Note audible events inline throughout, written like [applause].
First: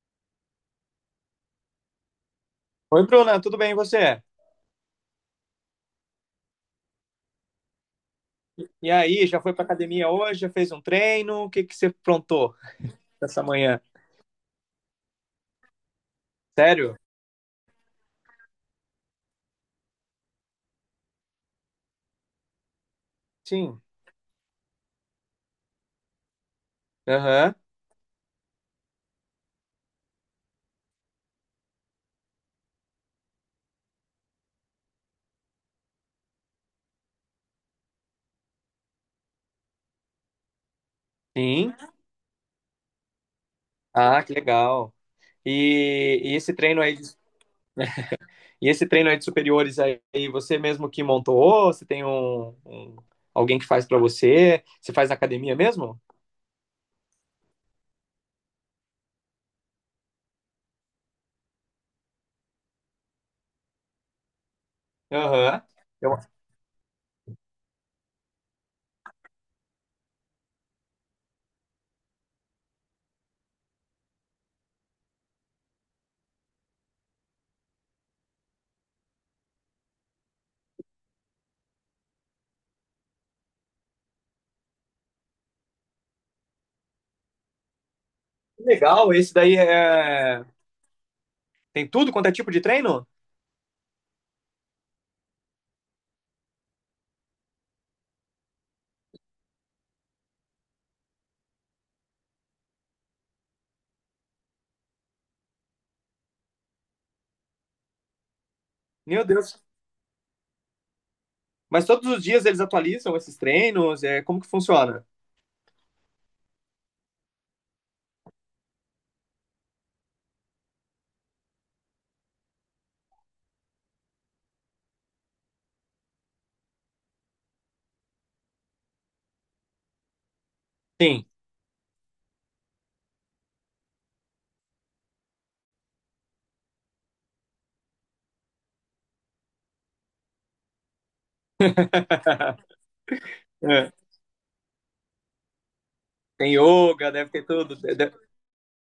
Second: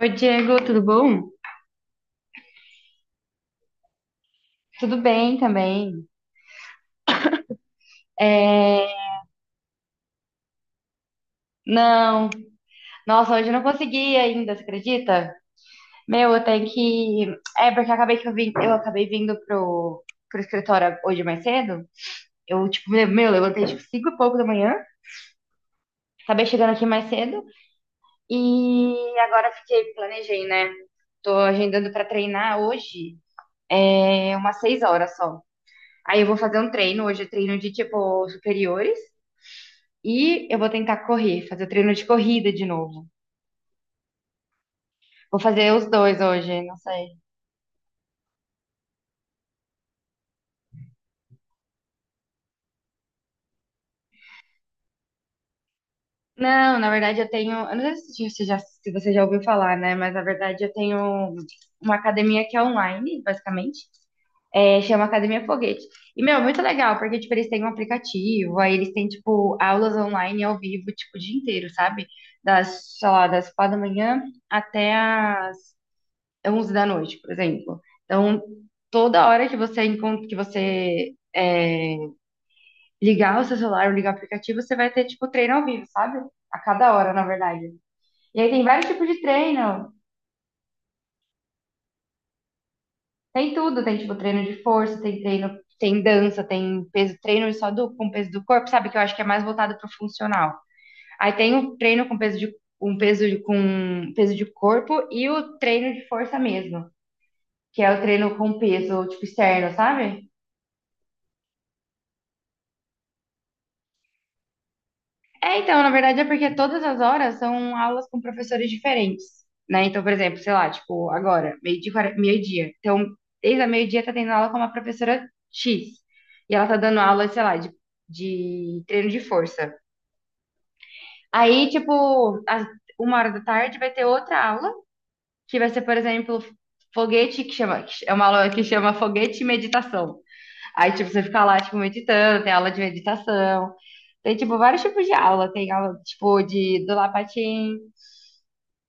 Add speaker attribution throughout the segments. Speaker 1: Oi, Diego, tudo bom?
Speaker 2: Oi, Bruna, tudo bem e você?
Speaker 1: Tudo bem também. É,
Speaker 2: E aí, já foi pra academia hoje? Já fez um treino? O que que você
Speaker 1: Não,
Speaker 2: aprontou
Speaker 1: nossa,
Speaker 2: essa
Speaker 1: hoje eu não
Speaker 2: manhã?
Speaker 1: consegui ainda, você acredita? Meu, eu tenho
Speaker 2: Sério?
Speaker 1: que. Porque eu acabei que eu vim, eu acabei vindo pro escritório hoje mais cedo. Eu, tipo, meu, levantei tipo
Speaker 2: Sim.
Speaker 1: 5 e pouco da manhã, acabei chegando aqui mais cedo
Speaker 2: Aham.
Speaker 1: e agora fiquei, planejei, né? Tô agendando pra treinar hoje, é umas 6 horas só. Aí eu vou fazer um treino, hoje eu treino de tipo superiores. E eu vou tentar correr, fazer o
Speaker 2: Sim.
Speaker 1: treino de corrida de novo.
Speaker 2: Ah, que legal.
Speaker 1: Vou fazer os dois
Speaker 2: E esse
Speaker 1: hoje, não
Speaker 2: treino aí,
Speaker 1: sei.
Speaker 2: e esse treino aí de superiores aí, você mesmo que montou? Você tem alguém que faz pra você? Você faz na academia mesmo?
Speaker 1: Não, na verdade eu tenho. Eu não sei se você já ouviu falar, né? Mas na verdade eu tenho uma academia que é online, basicamente. É, chama Academia
Speaker 2: Aham.
Speaker 1: Foguete. E,
Speaker 2: Eu-
Speaker 1: meu, é muito legal, porque, tipo, eles têm um aplicativo, aí eles têm, tipo, aulas online ao vivo, tipo, o dia inteiro, sabe? Das, sei lá, das 4 da manhã até a 11 da noite, por exemplo. Então, toda hora que você ligar o seu celular ou ligar o aplicativo, você vai ter, tipo, treino ao vivo, sabe? A cada hora, na verdade. E aí
Speaker 2: Que
Speaker 1: tem vários tipos
Speaker 2: legal,
Speaker 1: de
Speaker 2: esse daí
Speaker 1: treino.
Speaker 2: é... Tem tudo quanto é tipo de treino?
Speaker 1: Tem tudo, tem, tipo, treino de força, tem treino, tem dança, tem peso, treino só do, com peso do corpo, sabe? Que eu acho que é mais voltado pro funcional. Aí tem o treino com peso de, com peso de corpo e o treino de força mesmo, que é o treino com peso, tipo,
Speaker 2: Meu Deus.
Speaker 1: externo, sabe?
Speaker 2: Mas todos os dias eles atualizam esses treinos? É, como que funciona?
Speaker 1: É, então, na verdade é porque todas as horas são aulas com professores diferentes, né? Então, por exemplo, sei lá, tipo, agora, meio-dia. Então, desde a meio-dia tá tendo aula com uma professora X. E ela tá dando aula, sei lá, de treino de força.
Speaker 2: Sim.
Speaker 1: Aí, tipo, às 1 hora da tarde vai ter outra aula, que vai ser, por exemplo, foguete, que chama, que é uma aula que chama foguete e meditação. Aí, tipo, você fica lá, tipo, meditando, tem aula de meditação,
Speaker 2: É.
Speaker 1: tem, tipo, vários tipos de aula. Tem aula, tipo,
Speaker 2: Tem
Speaker 1: de do
Speaker 2: yoga, deve ter
Speaker 1: lapatim.
Speaker 2: tudo. Deve,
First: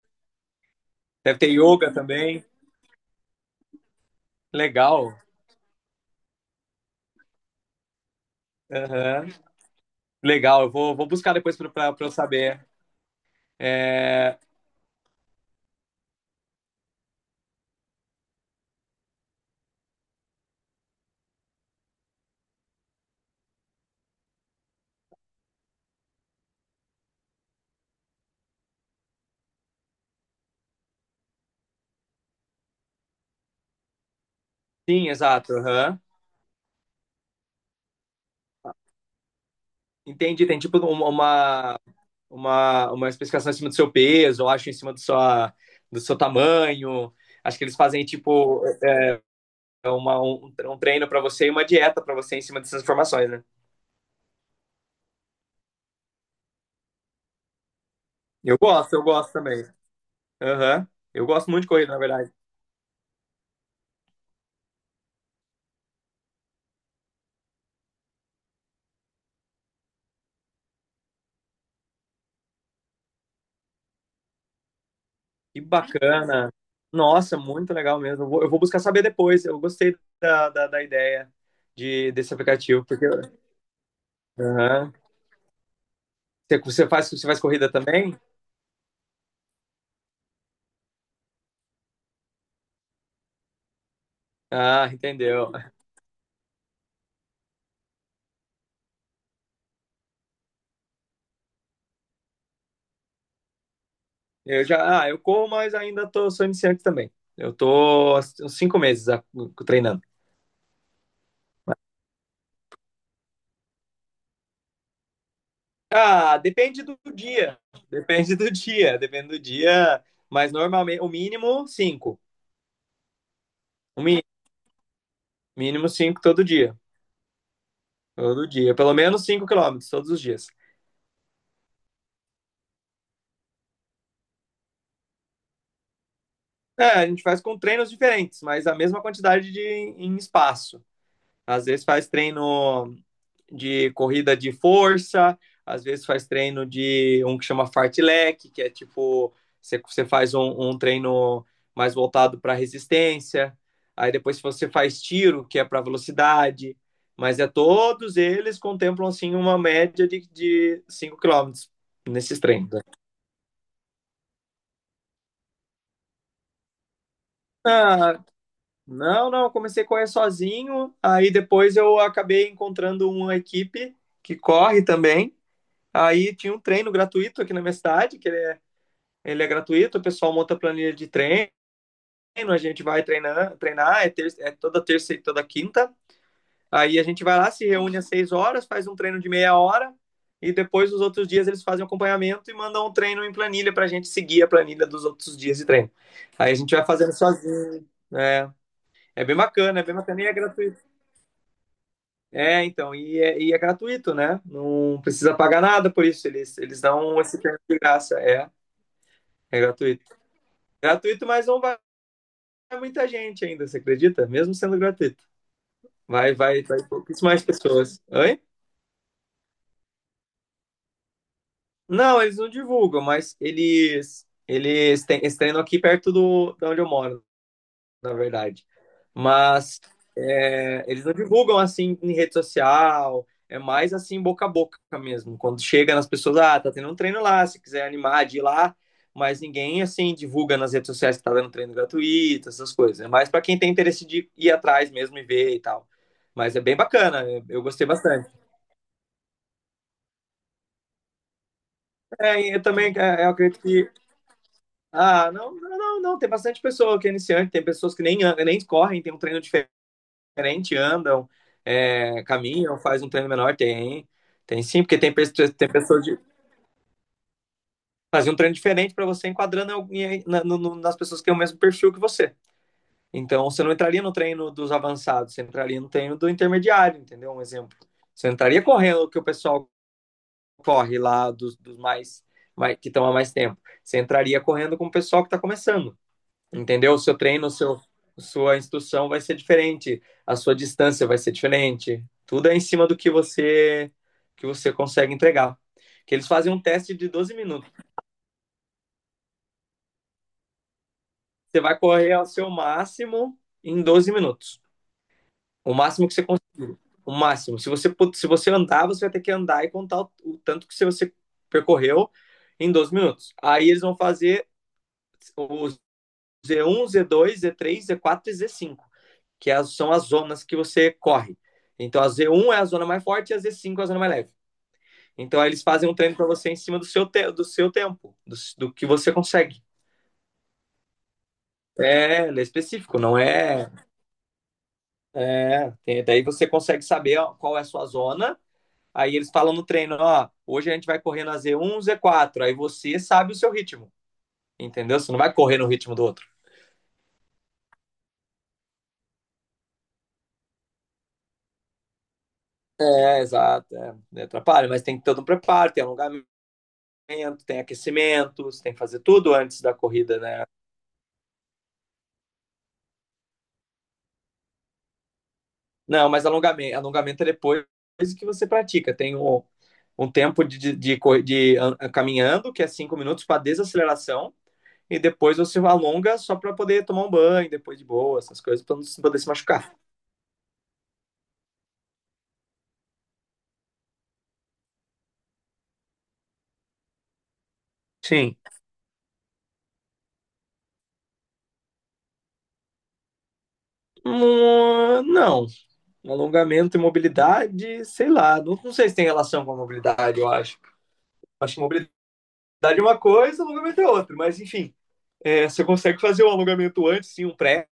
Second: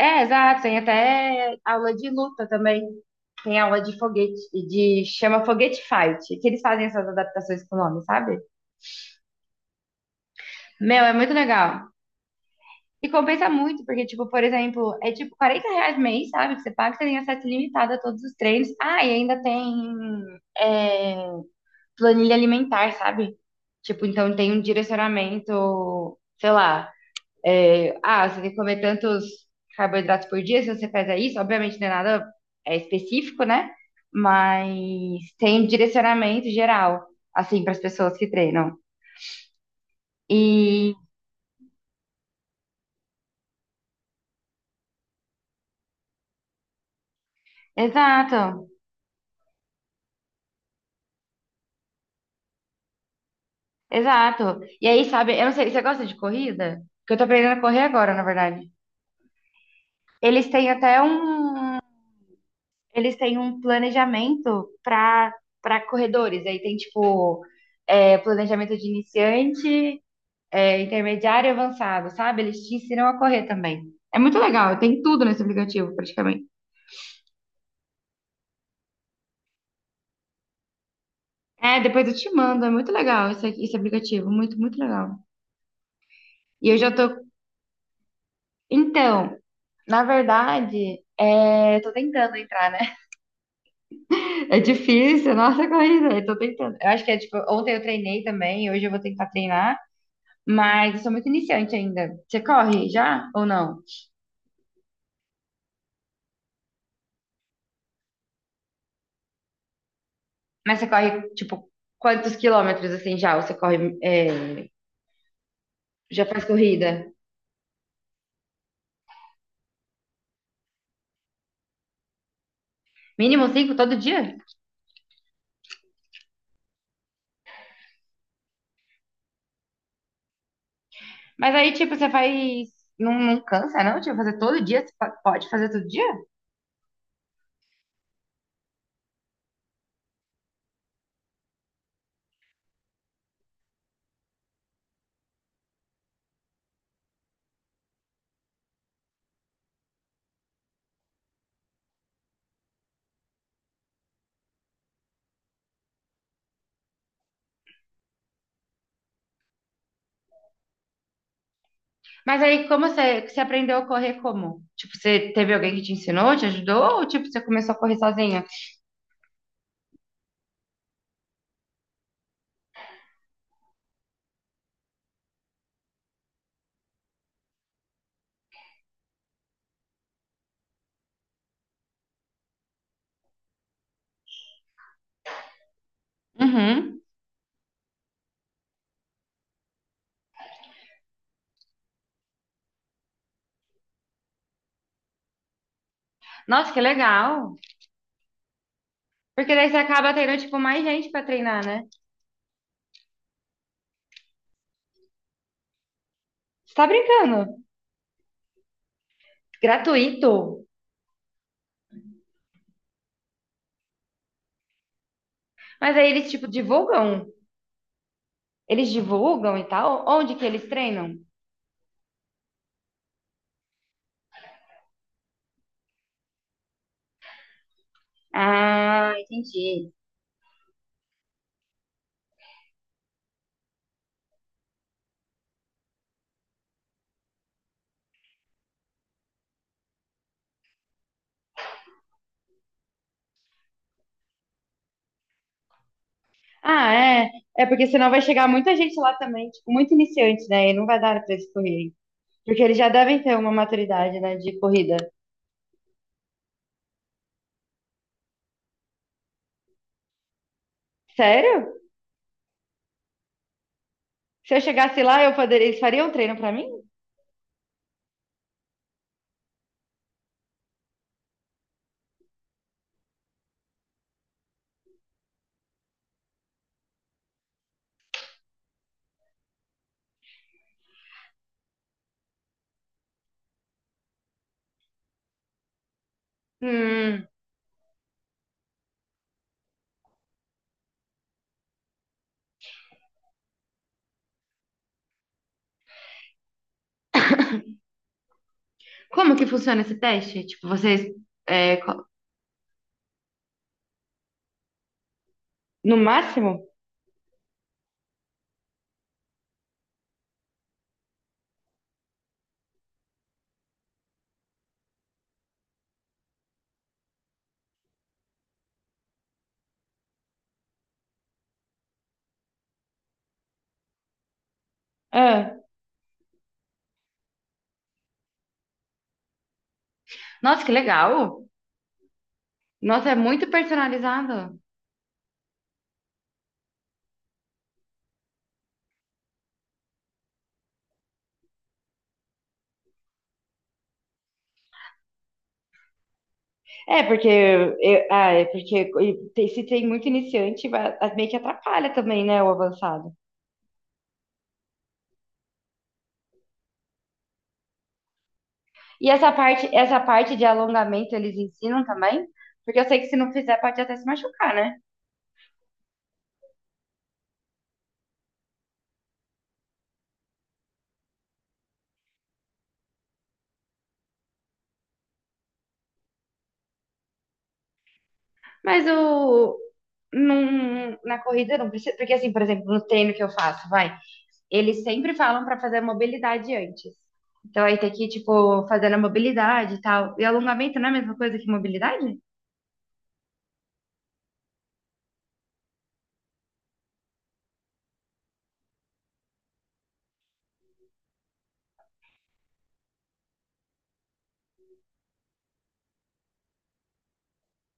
Speaker 1: É, exato, tem
Speaker 2: deve ter
Speaker 1: até
Speaker 2: yoga
Speaker 1: aula de
Speaker 2: também.
Speaker 1: luta também. Tem aula de foguete, de
Speaker 2: Legal.
Speaker 1: chama Foguete Fight, que eles fazem essas adaptações com o nome, sabe?
Speaker 2: Aham. Legal, eu vou,
Speaker 1: Meu,
Speaker 2: vou
Speaker 1: é muito
Speaker 2: buscar depois
Speaker 1: legal.
Speaker 2: para eu saber.
Speaker 1: E compensa muito, porque, tipo,
Speaker 2: É,
Speaker 1: por exemplo, é tipo 40 reais mês, sabe? Que você paga, você tem acesso ilimitado a todos os treinos. Ah, e ainda tem é, planilha alimentar, sabe? Tipo, então tem um direcionamento, sei lá, ah, você tem que comer tantos carboidratos por dia, se você fizer isso, obviamente não é nada específico, né? Mas
Speaker 2: sim, exato,
Speaker 1: tem um
Speaker 2: aham.
Speaker 1: direcionamento geral, assim, para as pessoas que treinam.
Speaker 2: Entendi. Tem tipo
Speaker 1: E,
Speaker 2: uma especificação em cima do seu peso, eu acho, em cima do, sua, do seu tamanho. Acho que eles fazem
Speaker 1: exato,
Speaker 2: tipo é uma, um treino para você e uma dieta para você em cima dessas informações, né?
Speaker 1: exato. E aí, sabe, eu não sei, você gosta de corrida? Porque eu tô aprendendo a correr agora, na verdade.
Speaker 2: Eu gosto também.
Speaker 1: Eles têm
Speaker 2: Aham.
Speaker 1: até um
Speaker 2: Eu gosto muito de corrida, na verdade.
Speaker 1: eles têm um planejamento para corredores. Aí tem tipo planejamento de iniciante, intermediário e avançado, sabe? Eles te ensinam a correr também. É muito legal, tem tudo nesse
Speaker 2: Que
Speaker 1: aplicativo, praticamente.
Speaker 2: bacana. Nossa, muito legal mesmo. Eu vou buscar saber depois. Eu gostei da ideia
Speaker 1: É, depois
Speaker 2: de,
Speaker 1: eu te
Speaker 2: desse
Speaker 1: mando, é
Speaker 2: aplicativo,
Speaker 1: muito
Speaker 2: porque...
Speaker 1: legal esse aplicativo, muito, muito
Speaker 2: Aham.
Speaker 1: legal. E eu já tô.
Speaker 2: Você faz corrida também?
Speaker 1: Então, na verdade, é... eu tô tentando entrar, né? [laughs] É
Speaker 2: Ah,
Speaker 1: difícil,
Speaker 2: entendeu.
Speaker 1: nossa corrida, eu tô tentando. Eu acho que é tipo, ontem eu treinei também, hoje eu vou tentar treinar. Mas eu sou muito iniciante ainda. Você corre já ou não?
Speaker 2: Eu já, ah, eu corro, mas ainda tô, sou iniciante também. Eu tô há uns 5 meses, treinando.
Speaker 1: Mas você corre, tipo, quantos quilômetros assim já? Ou você corre, é, já
Speaker 2: Ah,
Speaker 1: faz
Speaker 2: depende do
Speaker 1: corrida?
Speaker 2: dia. Depende do dia, depende do dia. Mas normalmente, o mínimo, cinco.
Speaker 1: Mínimo cinco todo
Speaker 2: O mínimo,
Speaker 1: dia?
Speaker 2: mínimo cinco todo dia. Todo dia. Pelo menos 5 quilômetros, todos os dias.
Speaker 1: Mas aí, tipo, você faz. Não, não cansa, não? Tipo, fazer todo dia? Pode fazer todo dia?
Speaker 2: É, a gente faz com treinos diferentes, mas a mesma quantidade de em espaço. Às vezes faz treino de corrida de força, às vezes faz treino de um que chama fartlek, que é tipo, você faz um treino mais voltado para resistência. Aí depois você faz tiro, que é para velocidade. Mas é todos eles contemplam assim uma média de 5 km nesses
Speaker 1: Mas aí,
Speaker 2: treinos.
Speaker 1: você aprendeu a correr como? Tipo, você teve alguém que te ensinou, te ajudou? Ou, tipo, você começou a correr
Speaker 2: Ah,
Speaker 1: sozinha?
Speaker 2: não, não, eu comecei a correr sozinho, aí depois eu acabei encontrando uma equipe que corre também. Aí tinha um treino gratuito aqui na minha cidade, que ele é gratuito, o pessoal monta a planilha de treino, a gente vai treinar, treinar é, é toda terça e toda quinta. Aí
Speaker 1: Uhum.
Speaker 2: a gente vai lá, se reúne às 6 horas, faz um treino de meia hora, e depois os outros dias eles fazem acompanhamento e mandam um treino em planilha pra gente seguir a planilha dos outros dias de treino. Aí a
Speaker 1: Nossa,
Speaker 2: gente
Speaker 1: que
Speaker 2: vai fazendo
Speaker 1: legal.
Speaker 2: sozinho. É,
Speaker 1: Porque daí você
Speaker 2: é bem
Speaker 1: acaba
Speaker 2: bacana e é
Speaker 1: tendo, tipo, mais
Speaker 2: gratuito.
Speaker 1: gente pra treinar, né?
Speaker 2: É, então, e é gratuito, né? Não precisa pagar nada por isso. Eles,
Speaker 1: Você
Speaker 2: eles
Speaker 1: tá
Speaker 2: dão esse
Speaker 1: brincando?
Speaker 2: prêmio de graça. É, é gratuito.
Speaker 1: Gratuito?
Speaker 2: Gratuito, mas não vai muita gente ainda, você acredita? Mesmo sendo gratuito.
Speaker 1: Mas aí eles,
Speaker 2: Vai,
Speaker 1: tipo,
Speaker 2: vai, vai
Speaker 1: divulgam?
Speaker 2: pouquíssimas pessoas. Oi?
Speaker 1: Eles divulgam e tal? Onde que eles treinam?
Speaker 2: Não, eles não divulgam, mas eles treinam aqui perto do, de onde eu moro na verdade.
Speaker 1: Ah,
Speaker 2: Mas
Speaker 1: entendi.
Speaker 2: é, eles não divulgam assim em rede social, é mais assim boca a boca mesmo. Quando chega nas pessoas, ah, tá tendo um treino lá, se quiser animar de ir lá, mas ninguém assim divulga nas redes sociais que tá dando treino gratuito, essas coisas. É mais para quem tem interesse de ir atrás mesmo e ver e tal. Mas é bem
Speaker 1: Ah,
Speaker 2: bacana,
Speaker 1: é.
Speaker 2: eu
Speaker 1: É porque
Speaker 2: gostei
Speaker 1: senão vai
Speaker 2: bastante.
Speaker 1: chegar muita gente lá também, tipo, muito iniciante, né? E não vai dar pra eles correrem.
Speaker 2: É,
Speaker 1: Porque
Speaker 2: eu
Speaker 1: eles já
Speaker 2: também
Speaker 1: devem
Speaker 2: é, eu
Speaker 1: ter uma
Speaker 2: acredito que...
Speaker 1: maturidade, né, de corrida.
Speaker 2: Ah, não, não, não, não, tem bastante pessoa que é iniciante, tem pessoas que nem, nem correm, tem um treino diferente, andam,
Speaker 1: Sério?
Speaker 2: é, caminham, fazem um treino menor. Tem,
Speaker 1: Se eu
Speaker 2: tem sim, porque
Speaker 1: chegasse
Speaker 2: tem,
Speaker 1: lá, eu poderia...
Speaker 2: tem
Speaker 1: eles
Speaker 2: pessoas
Speaker 1: fariam um
Speaker 2: de
Speaker 1: treino pra mim?
Speaker 2: fazer um treino diferente para você enquadrando nas pessoas que têm o mesmo perfil que você. Então, você não entraria no treino dos avançados, você entraria no treino do intermediário, entendeu? Um exemplo. Você não entraria correndo o que o pessoal corre lá dos mais, mais que estão há mais tempo. Você entraria correndo com o pessoal que está começando. Entendeu? O seu
Speaker 1: Hum.
Speaker 2: treino, o seu, sua instrução vai ser diferente, a sua distância vai ser diferente. Tudo é em cima do que você consegue entregar. Que eles fazem um teste de 12 minutos.
Speaker 1: Como que funciona esse teste? Tipo, vocês.
Speaker 2: Você
Speaker 1: é,
Speaker 2: vai
Speaker 1: co-
Speaker 2: correr ao seu máximo em 12 minutos. O
Speaker 1: no
Speaker 2: máximo que você consegue,
Speaker 1: máximo?
Speaker 2: o máximo. Se você andar, você vai ter que andar e contar o tanto que você percorreu em 12 minutos. Aí eles vão fazer o Z1, Z2, Z3, Z4 e Z5, que as, são as zonas que você corre. Então a Z1 é a zona mais forte e a Z5 é a zona mais leve. Então aí
Speaker 1: Ah.
Speaker 2: eles fazem um treino para você em cima do seu tempo, do que você consegue.
Speaker 1: Nossa, que legal!
Speaker 2: É, ele é específico,
Speaker 1: Nossa, é
Speaker 2: não
Speaker 1: muito
Speaker 2: é,
Speaker 1: personalizado.
Speaker 2: é. Daí você consegue saber, ó, qual é a sua zona. Aí eles falam no treino, ó, hoje a gente vai correr na Z1, Z4. Aí você sabe o seu ritmo, entendeu? Você não vai correr no ritmo do outro.
Speaker 1: É, porque eu- ah, é se tem muito iniciante, meio que atrapalha também, né, o avançado.
Speaker 2: É, exato. É, atrapalha, mas tem todo um preparo, tem alongamento, tem aquecimento, você tem que fazer
Speaker 1: E
Speaker 2: tudo antes da
Speaker 1: essa
Speaker 2: corrida,
Speaker 1: parte de
Speaker 2: né?
Speaker 1: alongamento eles ensinam também? Porque eu sei que se não fizer pode até se machucar, né?
Speaker 2: Não, mas alongamento é depois que você pratica. Tem um tempo de, co- de an- caminhando, que é 5 minutos para desaceleração, e depois você alonga só para poder tomar um banho, depois de boa, essas coisas, para
Speaker 1: Mas
Speaker 2: poder se
Speaker 1: o
Speaker 2: machucar.
Speaker 1: na corrida não precisa, porque assim, por exemplo, no treino que eu faço, vai, eles sempre falam pra fazer a mobilidade antes. Então aí tem que,
Speaker 2: Sim.
Speaker 1: tipo, fazendo a mobilidade e tal. E alongamento não é a mesma coisa que mobilidade?
Speaker 2: Hum. Não, alongamento e mobilidade, sei lá, não, não sei se tem relação com a mobilidade, eu acho. Acho que mobilidade é uma coisa, alongamento é outra, mas enfim, é, você consegue fazer um alongamento antes, sim, um pré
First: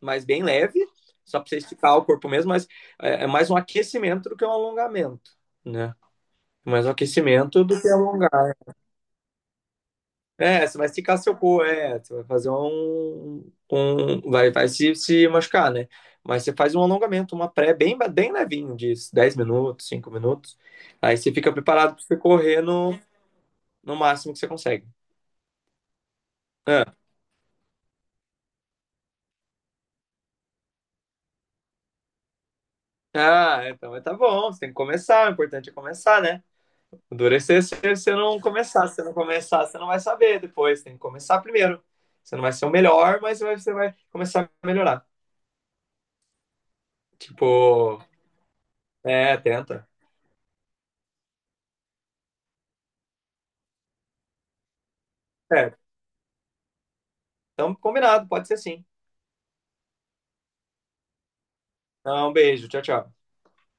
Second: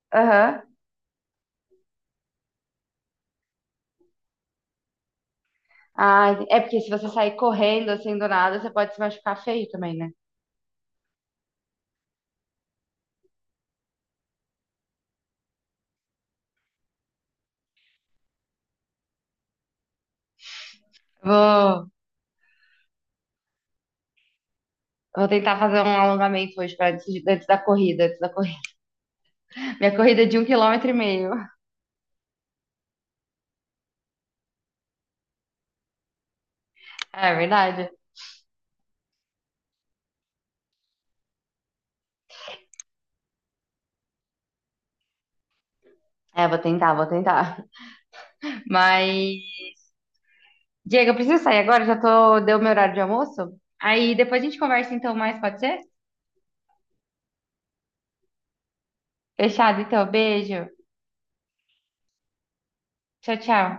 Speaker 2: mas bem
Speaker 1: Aham.
Speaker 2: leve, só para você esticar o corpo mesmo, mas é mais um aquecimento do que um alongamento, né?
Speaker 1: Ah, é porque
Speaker 2: Mais
Speaker 1: se
Speaker 2: um
Speaker 1: você sair
Speaker 2: aquecimento do
Speaker 1: correndo
Speaker 2: que
Speaker 1: assim do
Speaker 2: alongar.
Speaker 1: nada, você pode se machucar feio também, né?
Speaker 2: É, você vai esticar seu corpo, é, você vai fazer um vai se machucar, né? Mas você faz um alongamento, uma pré bem, bem levinho, de 10 minutos, 5 minutos. Aí você fica
Speaker 1: Vou,
Speaker 2: preparado para você correr no, no máximo que você consegue.
Speaker 1: vou tentar fazer um alongamento hoje para
Speaker 2: Ah,
Speaker 1: antes, antes da corrida, antes da corrida. [laughs] Minha corrida é de 1 quilômetro e meio.
Speaker 2: ah, então tá bom, você tem que começar, o importante é começar, né?
Speaker 1: É
Speaker 2: Endurecer se
Speaker 1: verdade.
Speaker 2: você não começar. Se você não começar, você não vai saber depois. Tem que começar primeiro. Você não vai ser o melhor, mas você vai começar a melhorar.
Speaker 1: É, vou tentar, vou
Speaker 2: Tipo,
Speaker 1: tentar.
Speaker 2: é,
Speaker 1: Mas,
Speaker 2: tenta.
Speaker 1: Diego, eu preciso sair agora, já tô, deu meu horário de almoço. Aí depois a gente conversa então mais, pode
Speaker 2: É,
Speaker 1: ser?
Speaker 2: então combinado, pode ser sim.
Speaker 1: Fechado, então, beijo.
Speaker 2: Então, um beijo, tchau, tchau.
Speaker 1: Tchau, tchau.